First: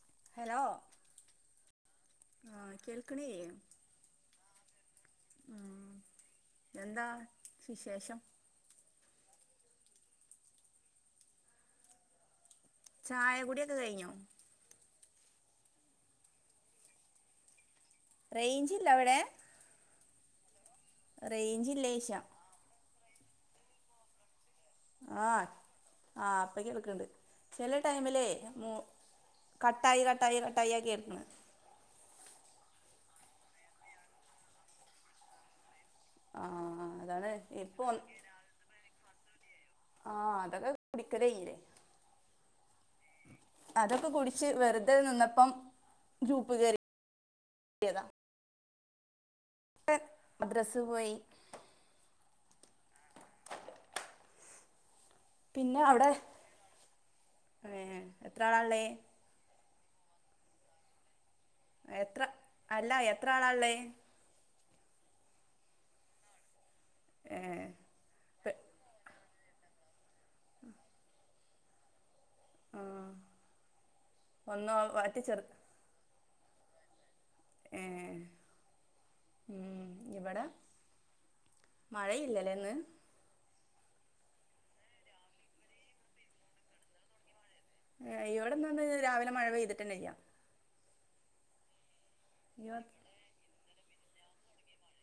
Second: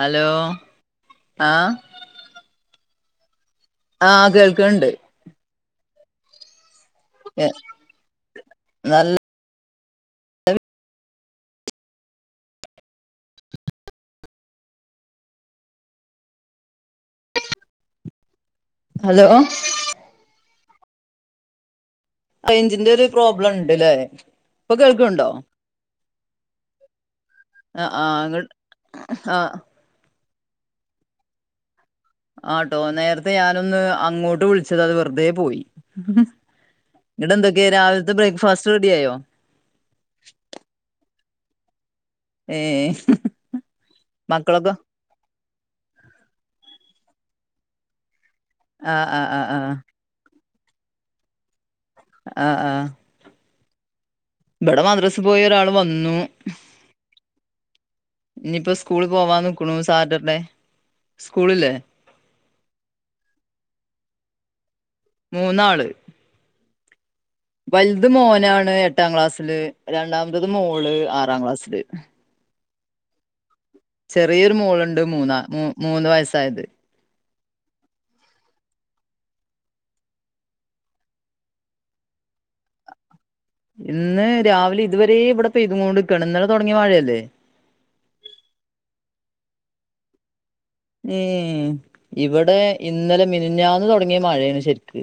Hello ആഹ് ആഹ് കേൾക്കണില്ലേ ആഹഹ് കേൾക്കിണ്ട് ഉം എന്താ എ വിശേഷം നല്ല.. ചായ കുടി ഒക്കെ കഴിഞ്ഞോ റേഞ്ച് ഇല്ലേ അവിടെ ഹലോ റേഞ്ച് ഇല്ലേ ചോയ്ക്ക അ റേഞ്ചിന്റെ ഒരു പ്രോബ്ലം ഇണ്ട്ല്ലേ ഇപ്പൊ കേൾക്ക്ണ്ടോ ആഹ് ഇപ്പൊ കേൾക്ക്ണ്ട് ചില ആഹ് ആഹ് ടൈമിലെ ഇങ്ങ മു ആഹ് കട്ട്‌ കട്ടായി കട്ടായി കട്ടായ കേൾക്കുന്നത് ആട്ടോ നേരത്തെ ഞാനൊന്ന് അങ്ങോട്ട് വിളിച്ചത് അത് വെറുതെ പോയി ആ അതാണ് ന്നട്ട് എന്തൊക്കെയ ഇപ്പൊ രാവിലത്തെ ബ്രേക്ക്ഫാസ്റ്റ് റെഡി ആയോ ആഹ് അതൊക്കെ കുടിക്കൽ കഴിഞ്ഞില്ലേ ഏഹ് അതൊക്കെ കുടിച്ച് മക്കളൊക്കെ വെറുതെ നിന്നപ്പം ഗ്രൂപ്പ്‌ കേറിയതാ ആഹ് ആഹ് ആഹ് ആഹ് മദ്രസ പോയി ആഹആ. ഇബടെ മദ്രസ് പോയി ഒരാൾ പിന്നെ അവിടെ വന്നു ഏ എത്ര ഞ്ഞിപ്പോ ആളാള്ളേ സ്കൂൾ.. പോവാ നിക്കുണു. സാറ്റർഡേ സ്കൂളില്ലേ.. എത്ര, അല്ല എത്ര, ആളാ ള്ളഹ് മൂന്നാള്.. ഏഹ് വൽത് പെ മോനാണ് എട്ടാക്ലാസ്സില്. രണ്ടാമത്തത് മോള് ആറാ ക്ലാസ്സില്.. ആഹ.. ചെറിയൊരു മോളുണ്ട് മൂന്നാ ചെറു മൂന്ന് വയസ്സായത്.. ഏഹെ. മ്മ്ഹ്. ഇവടെ.. മഴയില്ലലേന്ന്.. ഇന്ന് രാവിലെ ഇതുവരെ ഇവിടെ പെയ്ത് കൊണ്ട്ക്ണ്. ഇന്നലെ തൊടങ്ങിയ. മഴയല്ലേ.. ഏ. ഇവിടെന്നൊന്ന് രാവിലെ മഴ പെയ്തിട്ടന്നല്ല്യ.. യേം. ഇവിടെ ഇയ്യോ ഇന്നലെ മിനിഞ്ഞാന്ന് തൊടങ്ങിയ. മഴണ് ശരിക്ക്..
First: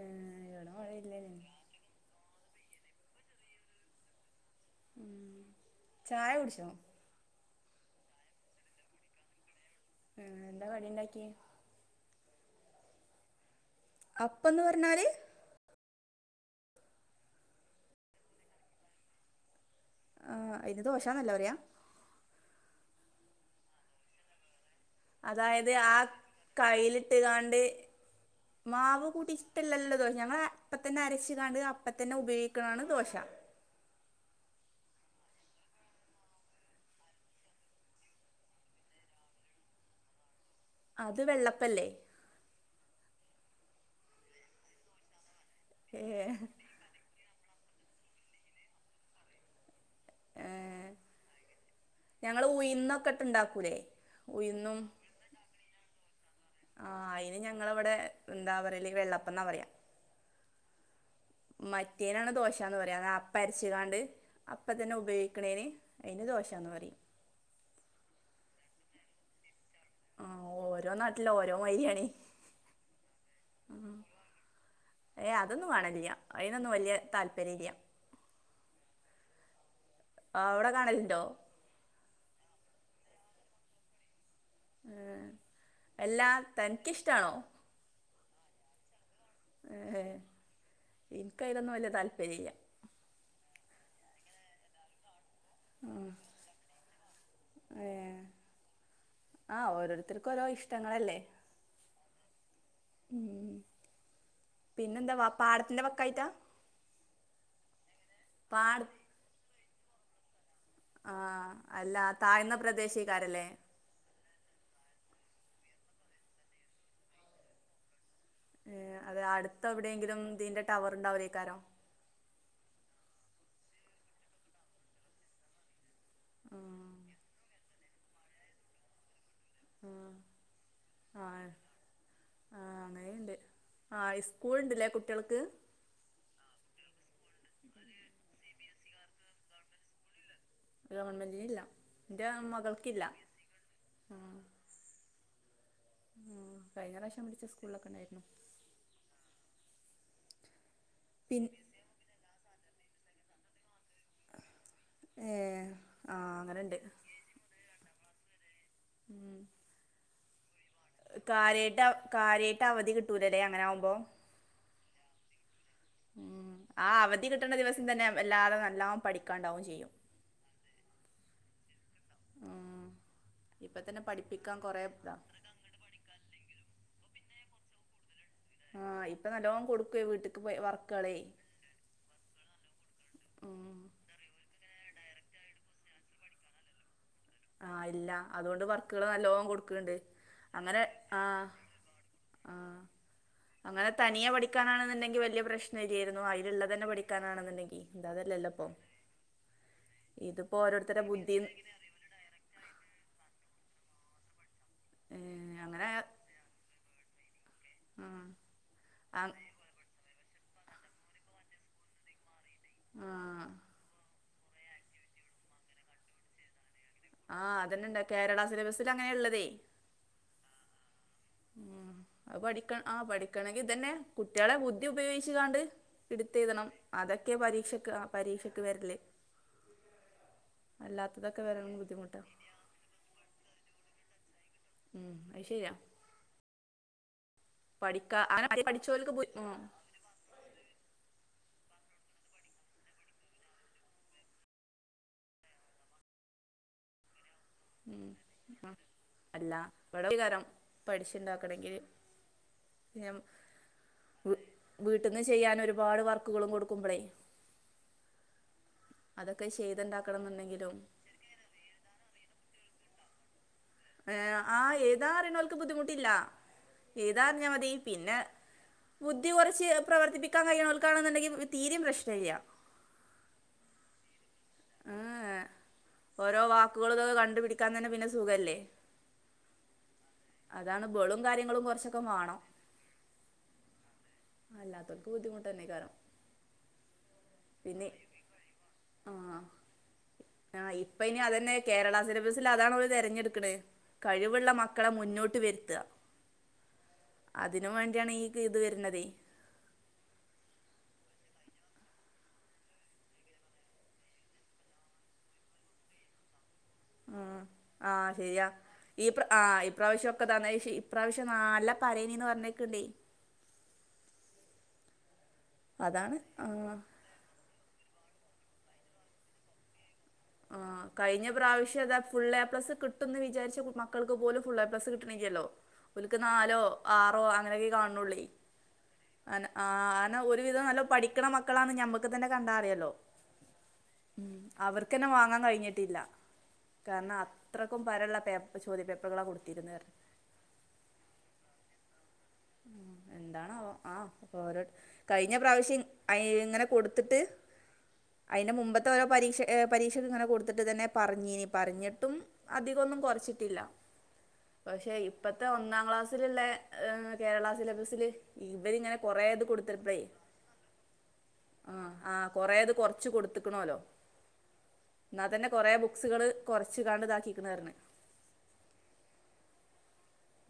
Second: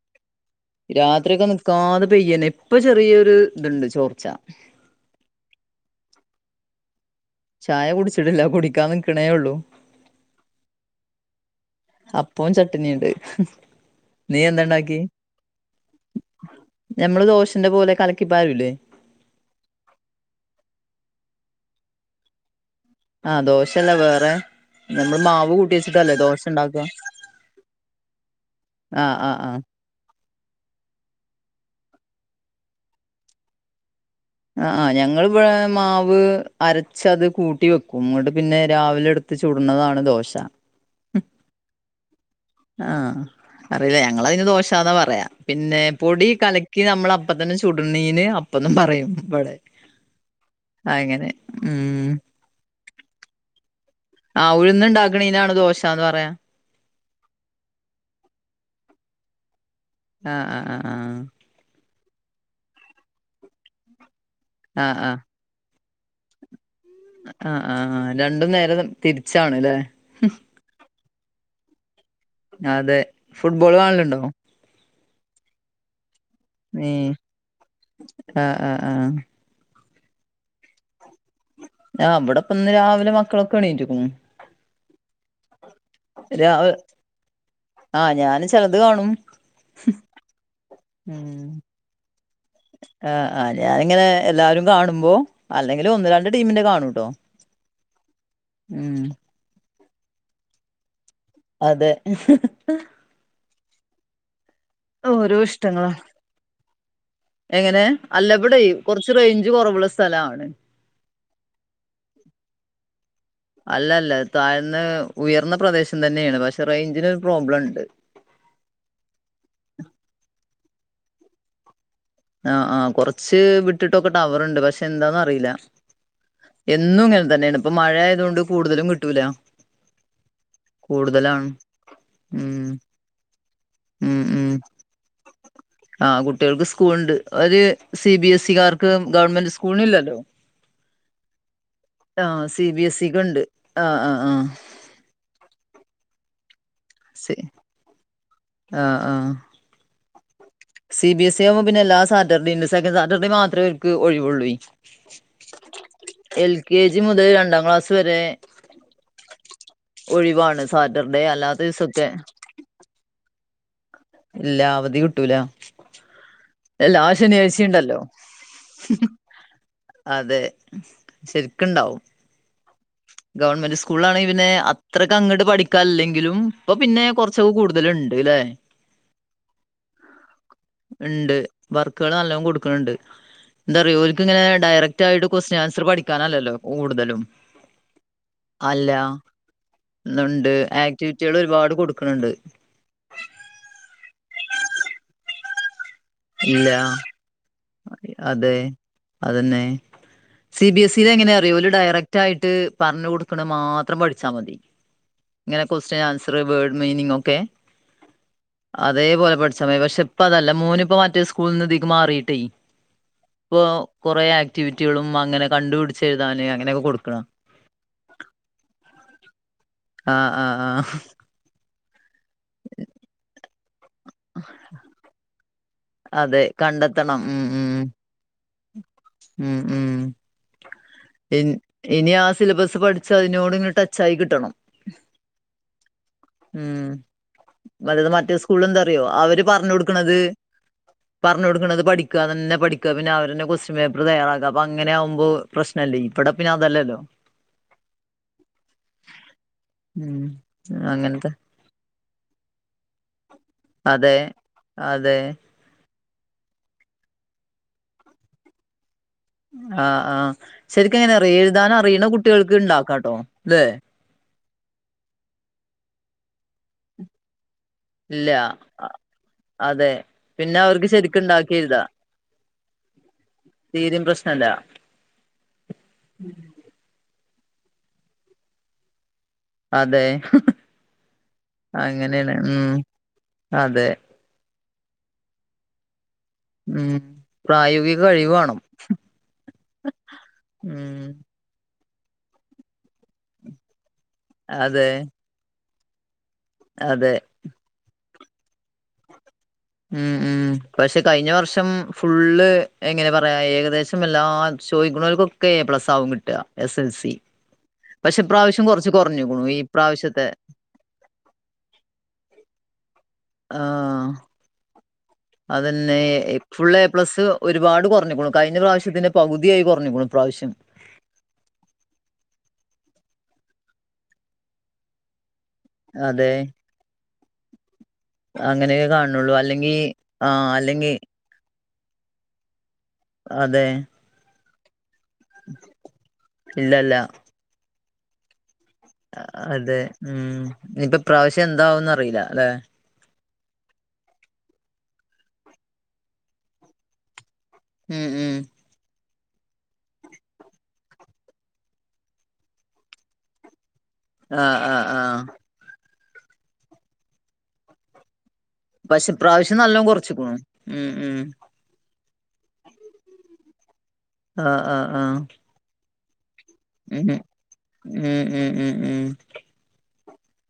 ഏഹ് ഇവിടെ മഴയില്ലേനി രാത്രി കൊന്ന്.. കാതെ പെയ്യന്നെ ഇപ്പൊ ചെറിയൊരു ഇത്ണ്ട് ചോർച്ച.. മ്മ്ഹ്. ചായ കുടിച്ചോ.. ചായ കുടിച്ചിട്ടില്ല കുടിക്കാനിക്ക്ണേഒ ള്ളൂ.. ഹ് ഹെ. എന്താ കടിണ്ടാക്കി? അപ്പോം, ചട്ട്നീണ്ട്. ഹ്ഹ്. നീ അപ്പന്ന് എന്താണ്ടാക്കി.. പറഞ്ഞാല് നമ്മള് ദോഷന്റെ പോലെ കലക്കിപ്പാരുലേ.. ആ അയ്‌ന് ദോശാന്നല്ലപറയാ.. ആ. ദോശല്ലേ. വേറെ.. നമ്മള് മാവ് അതായത് കൂട്ടി ആ വെച്ചിട്ടല്ലേ ദോശ ഉണ്ടാക്കുക കൈയിലിട്ട്കാണ്ട്.. ആ മാവ് ആ കൂട്ടി ആ ഇഷ്ടല്ലല്ലോ ദോഷ്. ഞങ്ങളെ. അപ്പംത്തന്നെ അരച് കാണ്ട് അപ്പംത്തന്നെ ഉപയോയിക്ണാണ് ദോശ.. ആ, ആ. ഞങ്ങൾ ഇവടെ മാവ് അരച്ചത് കൂട്ടി വെക്കും ഇങ്ങട്ട് പിന്നെ രാവിലെ എട്.. ത്. ചൂടുന്നതാണ്. ദോശ.. അത് വെള്ളപ്പല്ലേ.. ആഹ. അറീല ഞങ്ങളയിന് ദോഷാന്നാ പറയാ പിന്നെ പൊടി ഏഹ് കല.. കി നമ്മൾ അപ്പ തന്നെ ചുടണ്ണീന് അപ്പൊന്നും പറയും. ഇബടെ.. അങ്ങനെ മ്മ്ഹ്.. ങ്ങൾ ഉയിന്നൊക്കെട്ട് ണ്ടാക്കൂലേ.. ആഹ ഉഴുന്നുണ്ടകണീനാണ്. ദോശന്ന് പറയാ. ആ, അയിന് ഞങ്ങളവിടെ എന്താ പറയല് വെള്ളപ്പന്നാ പറയാ.. ആ -ആ- ആ -ആഹ.. മറ്റേയിനാണ് ദോശന്ന് പറയാ അപ്പ അരച്കാണ്ട്. അപ്പ ആഹ് ആഹ് തന്നെ ആഹ് ഉപയേ... ക്ണേന്. അയിന് ദോശയാന്ന് പറയും.. അ ആ. രണ്ടും നേരെ തിരിച്ചാണ്ലേ.. ആഹ ഓരോ നാട്ടില് ഓരോ മായിരിആണ്.. അതെ ഫുട്ബോൾ കാണലുണ്ടോ.. ഏയ് അതൊന്നും കാണലില്ല.. അയിനനൊന്നും നീ വല്ല്യ. താല്പര്യല്ല്യ.. ആഹ് ആഹ് ആഹ് ആ. അവടെ കാണൽന്ടോ.. ആ ഇബടെപ്പന്ന് രാവിലെ മക്കളൊക്കെ എണീറ്റ്ക്ണു. ഏ എല്ലാ രാവ് തനിക്കിഷ്ടാണോ.. ആ ഞാന് ചെലത് കാണും.. ഏഹ്. ഇന്ക് അയിലൊന്നും വല്യ താല്പര്യല്യ.. ആഹ ഞാാനിങ്ങനെ എല്ലാരും കാണുമ്പോ.. അല്ലെങ്കില് ഒന്ന് രണ്ട് ടീമിന്റെ കാണൂട്ടോ.. ആ ഓരോരുത്തര്ക് ഓരോ ഇഷ്ടങ്ങളല്ലേ.. അതെ [unintelligible] ഉം പിന്നെന്താ വാ ഓരോ പാടത്തിന്റെ ഇഷ്ടങ്ങളാ വക്കായിട്ടാ എങ്ങനെ അല്ല ഇവിടെ പാട് കുറച്ച് റേഞ്ച് കുറവുള്ള സ്ഥലാണ് ആ അല്ല താഴ്ന്ന പ്രദേശേക്കാരല്ലേ അല്ലല്ല താഴ്ന്ന് ഉയർന്ന പ്രദേശം തന്നെയാണ് പക്ഷെ റേഞ്ചിന് ഒരു പ്രോബ്ലം ഉണ്ട് ഏ അതെ അടുത്ത് എവിടെയെങ്കിലും തിന്റെ ടവർ ഉണ്ടാവൂലേക്കാരം ആ ആ കുറച്ച് വിട്ട്ട്ടോക്കെ ടവർ ഉണ്ട് പക്ഷെ എന്താന്നറില്ല എന്നും ആഹ് ഇങ്ങനെ തന്നെയാണ് ഇപ്പ മഴ ആയതുകൊണ്ട് കൂടുതലും കിട്ടൂല ആ കൂടുതലാണ് ആ ഉം അങ്ങനെയുണ്ട് ആ ഉം ഉം ഇസ്കൂൾ ണ്ട്ല്ലേ കുട്ട്യാൾക് ആ കുട്ടികൾക്ക് സ്കൂൾ ഉണ്ട് ഒര് സി ബി എസ് ഇകാർക്ക് ഗവൺമെന്റ് സ്കൂളിനി ല്ലല്ലോ ഗവർമെൻറിന് ഇല്ല ൻ്റെ ആഹ് സി ബി എസ് മകൾക്കില്ല സിക്ക്ണ്ട് ആഹ് ആ ആഹ് ആഹ് ഉം കഴിഞ്ഞ പ്രാവശ്യം സി വിളിച്ച സ്കൂളിലൊക്കെ ഉണ്ടായിരുന്നു ആഹ് ആഹ് സി ബി എ സി പിൻ ആവുമ്പോ പിന്നെ എല്ലാ സാറ്റർഡേണ്ട് സെക്കൻഡ് സാറ്റർഡേ മാത്രം ഒഴിവള്ളൂ ഏഹ് ആഹ് എൽ അങ്ങനെണ്ട് കെ ജി മുതൽ രണ്ടാം ക്ലാസ് വരെ ഉം ഒഴിവാണ് സാ കാര്യായിട്ട് കാര്യായിട്ട് അവധി കിട്ടൂലലെ അങ്ങനെ ആകുമ്പോ ഇല്ല അവധി കിട്ടൂല ഉം ആ എല്ലാ അവധി കിട്ടണ ശനിയാഴ്ചയും ദിവസം ഉണ്ടല്ലോ തന്നെ വല്ലാതെ നല്ലോം പഠിക്കാണ്ടാവും ചെയ്യും അതെ ശരിക്ക്ണ്ടാവും ആഹ് ഗവൺമെന്റ് സ്കൂളിലാണെങ്കിൽ പിന്നെ ഇതാ അത്രക്കങ്ങട് പഠിക്കാല്ലെങ്കിലും ഇപ്പൊ പിന്നെ കുറ ചൊക്കെ കൂടുതലുണ്ട് ല്ലേ ആഹ് ഇപ്പൊ നല്ലോണം കൊടുക്കുവേ വീട്ടിക്ക് പോയി വർക്ക് ണ്ട് വർക്കുകൾ നല്ലോണം കൊടുക്കണണ്ട് ഉം എന്താറിയോ ഓൽക്ക് ഇങ്ങനെ ഡയറക് ആയിട്ട് ക്വസ്റ്റ്യൻ ആൻസർ പഠിക്കാനല്ലോ കൂടുതലും ആഹ് ഇല്ല അതുകൊണ്ട് അല്ല വർക്കുകള് നല്ലോണം കൊടുക്ക്ണ്ട് അങ്ങനെ ആഹ് അട് കൊടുക്കണണ്ട് ആഹ് അങ്ങനെ തനിയെ പഠിക്കാനാണെന്നുണ്ടെങ്കിൽ വലിയ പ്രശ്നം യായിരുന്നു ഇല്ല അതിലുള്ളത് തന്നെ പഠിക്കാനാണെന്നുണ്ടെങ്കിൽ ഇതതല്ലല്ലോ അതെ ഇപ്പം അതന്നെ ഇതിപ്പോ സി ബി എസ് ഓരോരുത്തരുടെ ഇൽ എങ്ങനെ ബുദ്ധി അറിയോ ഓൽ ഡയറക്ട് ആയിട്ട് പറഞ്ഞ് കൊടുക്കുണ് മാത്രം പഠിച്ച മതി ഏ ഇങ്ങനെ അങ്ങനെ ക്വസ്റ്റൻ ആൻസർ വേർഡ് മീനിംഗ് ഒക്കെ അതെ ആ ആ പോലെ പഠി സമയ പക്ഷെ ഇപ്പൊ അതല്ല മോൻ ഇപ്പോ മറ്റേ സ്കൂളിന്ന് ഇതീക് മാറിയിട്ടെ ഇപ്പോ ആ കുറേ ആക്ടിവിറ്റികളും അങ്ങനെ കണ്ടുപിടിചെഴുതാന് അങ്ങനെയൊക്കെ കൊടുക്കും ആഹ് അതന്നെണ്ടാ കേരള സിലബസിൽ അങ്ങനെയള്ളതെ ആഹ് ആഹ് ആഹ് ഉം അത് പഠിക്ക ആഹ് പഠിക്കണെങ്കി ഇതന്നെ കുട്ടികളെ ബുദ്ധി ഉപയോഗിച്ചുകാണ്ട് എടുത്ത് അതെ എഴുതണം കണ്ടെത്തണം അതൊക്കെ ഉം ഉം പരീക്ഷയ്ക്ക് ആഹ് പരീക്ഷ ഉം ഉം ഇ അല്ലാത്തതൊക്കെ വരാൻ ഇനി ബുദ്ധിമുട്ടാ ആ സിലബസ് പഠിച്ച അതിനോട് ഇങ് ടച്ചായി കിട്ടണം ഉം അയ്ശരിയ ഉം അതത് പഠിക്കാ മറ്റേ അങ്ങനെ സ്കൂളിൽ എന്താറിയോ പഠിച്ചോൽക്ക് ബു അവര് ഉം പറഞ്ഞു കൊടുക്കണത് പറഞ്ഞ കൊടുക്കണത് പഠിക്ക അതന്നെ പഠിക്ക പിന്നെ അവരന്നെ ക്വസ്റ്റൻ പേപ്പർ തയ്യറാക്ക അപ്പോ അങ്ങനെ ആകുമ്പോ പ്രശ് ല്ല ഇവിടെ പിന്നെ അതല്ലല്ലോ ഉം അങ്ങനത്തെ പഠിച്ചുണ്ടാക്കണങ്കില് പിന്നെ അതെ അതെ വീട്ടിന്ന് ചെയ്യാനൊരുപാട് വർക്ക് ക്കുളും കൊടുക്കുമ്പളേ അതൊക്കെ ആഹ് ആഹ് ചെയ്ത്ണ്ടാക്കണംന്ന്ണ്ടെങ്കിലും ശരിക്കങ്ങനെറിയോ എഴുതാൻ അറിയണ കുട്ടികൾക്ക് ഉണ്ടാക്കാംട്ടോ ല്ലെ ഏഹ് ആ എയുദണയുന്ന താറിഞ്ഞ അവൾക്ക് ബുദ്ധിമുട്ടില്ല ഏതാ അറിഞ്ഞാ മതി പിന്നെ ഇല്ല അ- ബുദ്ധി കുറച്ച് അതെ പ്രവർത്തിപ്പിക്കാൻ പിന്നെ അവർക്ക് ശരിക്കും കഴിയുനോൽക്കാണെന്നുണ്ടെങ്കിൽ ഇണ്ടാക്കി തീരയും പ്രശ്നംല്ല തീരിം പ്രശ്നല്ല ആഏ ഓരോ വാക്കുകളൊതൊക്കെ കണ്ടുപിടിക്കാൻ തന്നെ പിന്നെ സുഖല്ലേ അതെ അതാണ് ബേളും കാര്യങ്ങളും കുറച്ചൊക്കെ അങ്ങനെയാണ് വാണം ഉം അതെ അല്ലാതോൽക് ബുദ്ധിമുട്ടന്നയ്‌കാരം ഉം പ്രായോഗിക കഴിവ്വേണം ആഹ് ആഹ് ഇപ്പൊ ഇനി അതന്നെ കേരള സിലബസിൽ അതാണോല് തെരഞ്ഞെടുക്കണേ കഴിവുള്ള അതെ മക്കളെ മുന്നോട്ട് വരുത്ത അതെ അതിനു വേണ്ടിയാണ് ഈ ഇത് വരുന്നത ഉം ഉം പക്ഷെ കഴിഞ്ഞ വർഷം ഫുള്ള് എങ്ങനെ പറയാ ഏകദേശം എല്ലാ ചോയ്ക്കുണവർക്കൊക്കെ പ്ലസ് ആവും കിട്ടുക എസ് എൽ സി ഉം ആഹ് പക്ഷെ ശരിയാ ഇപ്രാവശ്യം കുറച്ച് ഈ കുറഞ്ഞുക്കുണു ഈ ആഹ് ഈപ്രാവശ്യൊക്ക പ്രാവശ്യത്തെ [unintelligible] ഇപ്രാവശ്യം നല്ല പരെനിന്ന് പറഞ്ഞേക്ക്ണ്ടേ ആഹ് അതന്നെ അതാണ് ആ ഫുൾ എ പ്ലസ് ഒരുപാട് കൊറഞ്ഞിക്കുണു കഴിഞ്ഞ പ്രാവശ്യത്തിന്റെ പകുതിയായി കൊറഞ്ഞിക്കുണു ഇപ്രാവശ്യം. ആഹ് കഴിഞ്ഞ പ്രാവശ്യം ഇതാ ഫുൾ എ പ്ലസ് കിട്ടുമ്ന്ന് വിചാരിച്ച മക്കൾക്ക് പോലും ഫുൾ എ പ്ലസ് കിട്ടിണില്ലല്ലോ ഓൽക്ക് അതെ നാലോ ആറോ അങ്ങനെയൊക്കെ കാണുള്ളുവെ അങ്ങനെയേ കാണുള്ളൂ അതന്നെ അല്ലെങ്കി ആഹ് ഒരു വിധം നല്ല പഠിക്കണ മക്കളാന്ന് ഞമ്മക്ക് തന്നെ കണ്ടാ അറിയല്ലോ അതെ ഉം അവർക്കന്നെ വാങ്ങാൻ കഴിഞ്ഞിട്ടില്ല. ഇല്ലല്ല കാരണം അത്രക്കും പരള്ള പേപ് അതെ ഉം ഇനിപ്പ പ്രാവശ്യം എന്താവുംന്ന് അറിയില്ലല്ലേ എന്താണവോ ആഹ് അപ്പ ഓരോ കഴിഞ്ഞ പ്രാവശ്യം അയ് ഇങ്ങനെ കൊട്ത്തിട്ട് ഉം ഉം അയിന്റെ മുമ്പത്തെ ഓരോ പരീക്ഷ ഏഹ് പരീക്ഷയ്ക്ക് ഇങ്ങനെ കൊടുത്തിട്ട് തന്നെ പറഞ്ഞീനി പറഞ്ഞിട്ടും അധികോന്നും കൊറച്ചിട്ടില്ല ആഹ് ആഹ് പക്ഷെ ആഹ് ഇപ്പത്തെ ഒന്നാം ക്ലാസ്സിലുള്ളെ ഏഹ് കേരള സിലബസില് ഇവരിങ്ങനെ പക്ഷെ കൊറേത് ഇപ്രാവശ്യം നല്ലോം കൊടുത്തിപ്പ്ളെ കൊറച്ച്ക്ക്ണു ഉം ഉം ആഹ് ആഹ് കൊറേത് കൊറച്ച് കൊടുത്ത്ക്ക്ണോല്ലോ ആഹ് ആഹ് ആഹ് ന്നാ തന്നെ കൊറെ ബുക്സുകള് കൊറച്ച് കാണ്ട് ഉം ഇതാക്കിക്ക്ണ് പറഞ്ഞ് ഉം ഉം ഉം ഉം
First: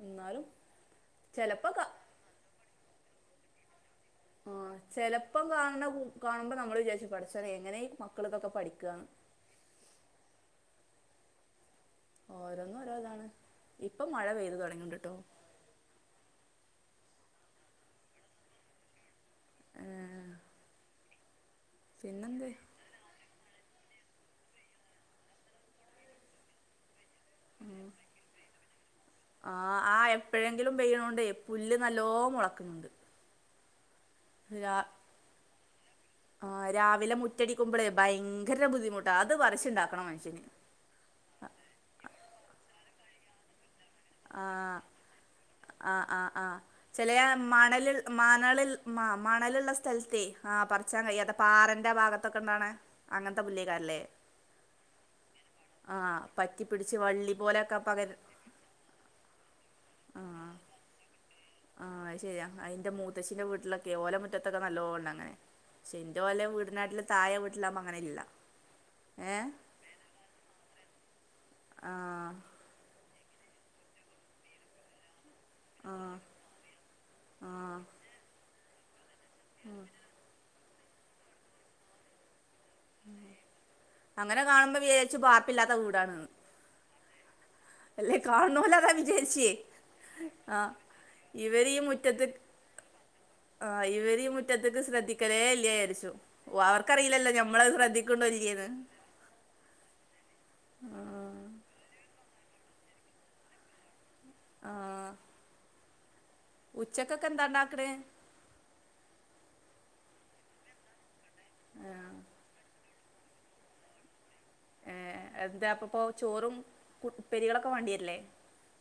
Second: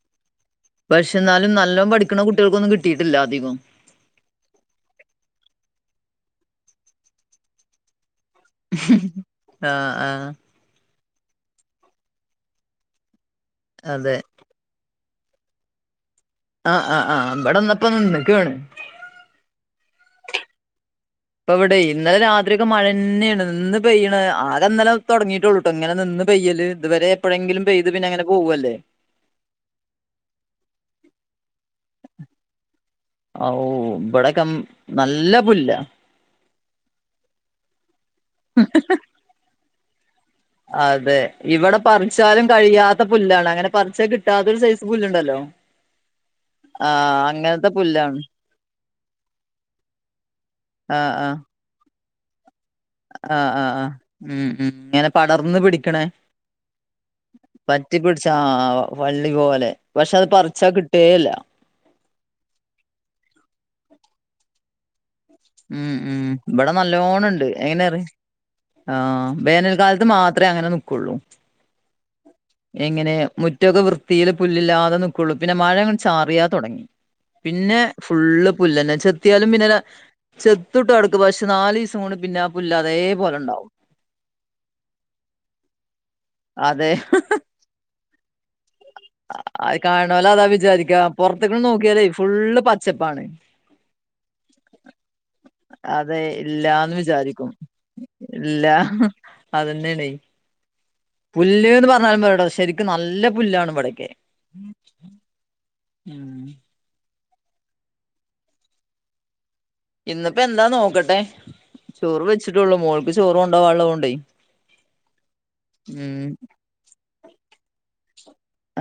എന്നാലും പക്ഷെ ന്നാലും ചെലപ്പോ ക നല്ലോ പഠിക്കണ കുട്ടികൾക്കൊന്നും കിട്ടിട്ടില്ല അധികോം ആഹ് ചെലപ്പം കാണ കാണുമ്പോ നമ്മൾ വിചാരിച്ചു പടച്ചോനെ എങ്ങനെ ഈ മക്കളൊക്കെ പഠിക്ക ആഹ് ആഹ് ഓരോന്നും ഓരോ ഇതാണ് ഇപ്പം അതെ മഴ പെയ്ത് തൊടങ്ങ്ണ്ട്ട്ടോ ആഹ് ആഹ് ആഹ് ഇബടെന്നപ്പ നിന്ന്ക്കാണ് ഏഹ് ഇപ്പവിടെ ഇന്നലെ രാത്രിക്കെ മഴന്നെണ് ഇന്ന് പെയ്യാണ് ആകന്നലെ തൊടങ്ങിട്ടോളൂട്ടോ ഇങ്ങനെ നിന്ന് പെയ്യല് ഇതുവരെ. എപ്പോഴെങ്കിലും പെയ്ത് പിന്നെ അങ്ങനെ പോകുവല്ലേ ആഹ് ആഹ് എപ്പോഴെങ്കിലും പെയ്യണോണ്ടെ പുല്ല് നല്ലോ മൊളക്കക്ക്ണ്‌ണ്ട് ആ ഉം ഇബടെ ര ആഹ് രാവിലെ മുറ്റടിക്കുമ്പളെ ഭയങ്കര ബുദ്ധിമു ട്ടാ അത് പറിച്ചുണ്ടാക്കണം മനുഷ്യന് അതെ ഇവിടെ പറീച്ചാലും കഴിയാത്ത പുല്ലാണ് അങ്ങനെ പറിച്ച കിട്ടാത്തൊരു സൈസ് പുല്ല്ണ്ടല്ലോ. ആഹ് ആഹ് ആഹ് ചേലെ മണലിൽ പുല്ലാണ് മണളിൽ. മ മണല്ള്ള സ്ഥലത്തേ ആഹ് പറിച്ചാൻ കഴിയാത്ത പറേന്റെ ഭാഗത്തൊക്കെ ന്താണ് ആഹ് ആഹ് ആഹ് ഉം ഉം ഇങ്ങനെ പടർന്ന് ആ പിടിക്കണേ. പറ്റി പിടിച്ച് വള്ളി പോലെയൊക്കെ പകര കത്തിപ്പിടിച്ച ആഹ് ആഹ് വള്ളി പോലെ പക്ഷെ അത് ആ പറിച്ച കിട്ടേയില്ല. ആഹ് ശരിയാ അയിന്റെ മൂത്തശിന്റെ വീട്ടിലൊക്കെ ഓല മുറ്റത്തൊക്കെ നല്ലോണ്ണ് അങ്ങനെ. ഉം ക്ഷെ ഇന്റെ ഉം പോലെ വീട് ഇവിടെ നാട്ടില് നല്ലോണം തായെ ഉണ്ട് വീട്ടിലാവുമ്പാ എങ്ങനെ അങ്ങനെ അറിയോ ഇല്ല. ആഹ് ഏഹ് വേനൽക്കാലത്ത് മാത്രമേ അങ്ങനെ നിക്കോള്ളു. ആഹ്. എങ്ങനെ മുറ്റൊക്കെ വൃത്തീല് പുല്ലില്ലാതെ നി ക്കുള്ളു പിന്നെ മഴങ്ങ് ആഹ് ചാറിയാ തുടങ്ങി പിന്നെ ആഹ് ഫുള്ള് പുല്ലന്നേ ചെ ത്തിയാലും പിന്നെ ചെത്തുട്ടോ എടക്ക് പക്ഷെ നാലീസംകൊണ്ട് പിന്നെ ആ പുല്ല് അതേപോലെ ഉണ്ടാവും. അങ്ങനെ കാണുമ്പോ വിചാരിച്ചു പാർപ്പില്ലാത്ത വീടാണ്ന്ന്. അതെ അല്ലേ കാണുന്നോലെ അതാവി അഹ് കാണുന്നോല് അതാ വിചാരിക്കാ പൊറത്തേക്ക് ഇവര് ഈ നോക്കിയാലേ മുറ്റത്ത് ഫുള്ള് പച്ചപ്പാണ്. ആഹ് ഇവര് ഈ മുറ്റത്തേക്ക് ശ്രദ്ധിക്കലേ ഇല്ല വിചാരിച്ചു. അതെ ഓ ഇല്ലാന്ന് അവർക്കറിയില്ലല്ലോ ഞമ്മൾ അത് ശ്രദ്ധിക്കണ്ടോ ഇല്ല്യേന്ന്. ഉം അതന്നാണെ ആഹ് പുല്ല്ന്ന് പറഞ്ഞാലിവടെ ശെരിക്കും നല്ല പുല്ലാണിവടെ. കെ. ആഹ് ഉം ഉച്ചക്കൊക്കെ എന്താണ്ടുക്കണ് ഇന്നിപ്പ എന്താ നോക്കട്ടെ ആഹ് ചോറ് വെച്ചിട്ടുള്ളൂ മോൾക്ക് ചോറു കൊണ്ടോവാലോണ്ടെ ഏഹ് എന്താ അപ്പപ്പോ ചോറും കു ഉപ്പേരിയോളൊക്കെ വേണ്ടിവരില്ലേ.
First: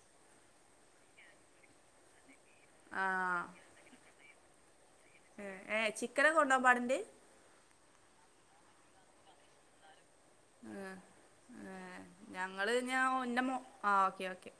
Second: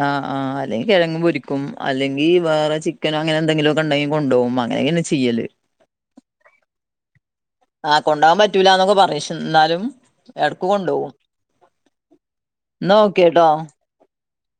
ആഹ് ആഹ് അല്ലെങ്കിൽ കിഴങ്ങു പൊരിക്കും അല്ലെങ്കിൽ വേറെ ആ ചിക്കനോ അങ്ങനെ എന്തെങ്കിലു ഒക്കെ ഇണ്ടെങ്കി കൊണ്ടോവും. എങ്ങനെ ചെയ്യല്. ഏഹ് ചിക്കന് ഒക്കെ കൊണ്ടോവാൻ പാടിണ്ട്. ആഹ് കൊണ്ടാകാൻ പറ്റൂല എന്നൊക്കെ പറഞ്ഞ് ശ് ന്നാലും. ഇടക്ക് ഏ, കൊണ്ടോവും ഏ, എന്നാ ഓക്കെ ട്ടൊ. ആഹ് ഓക്കെ ഓക്കെ.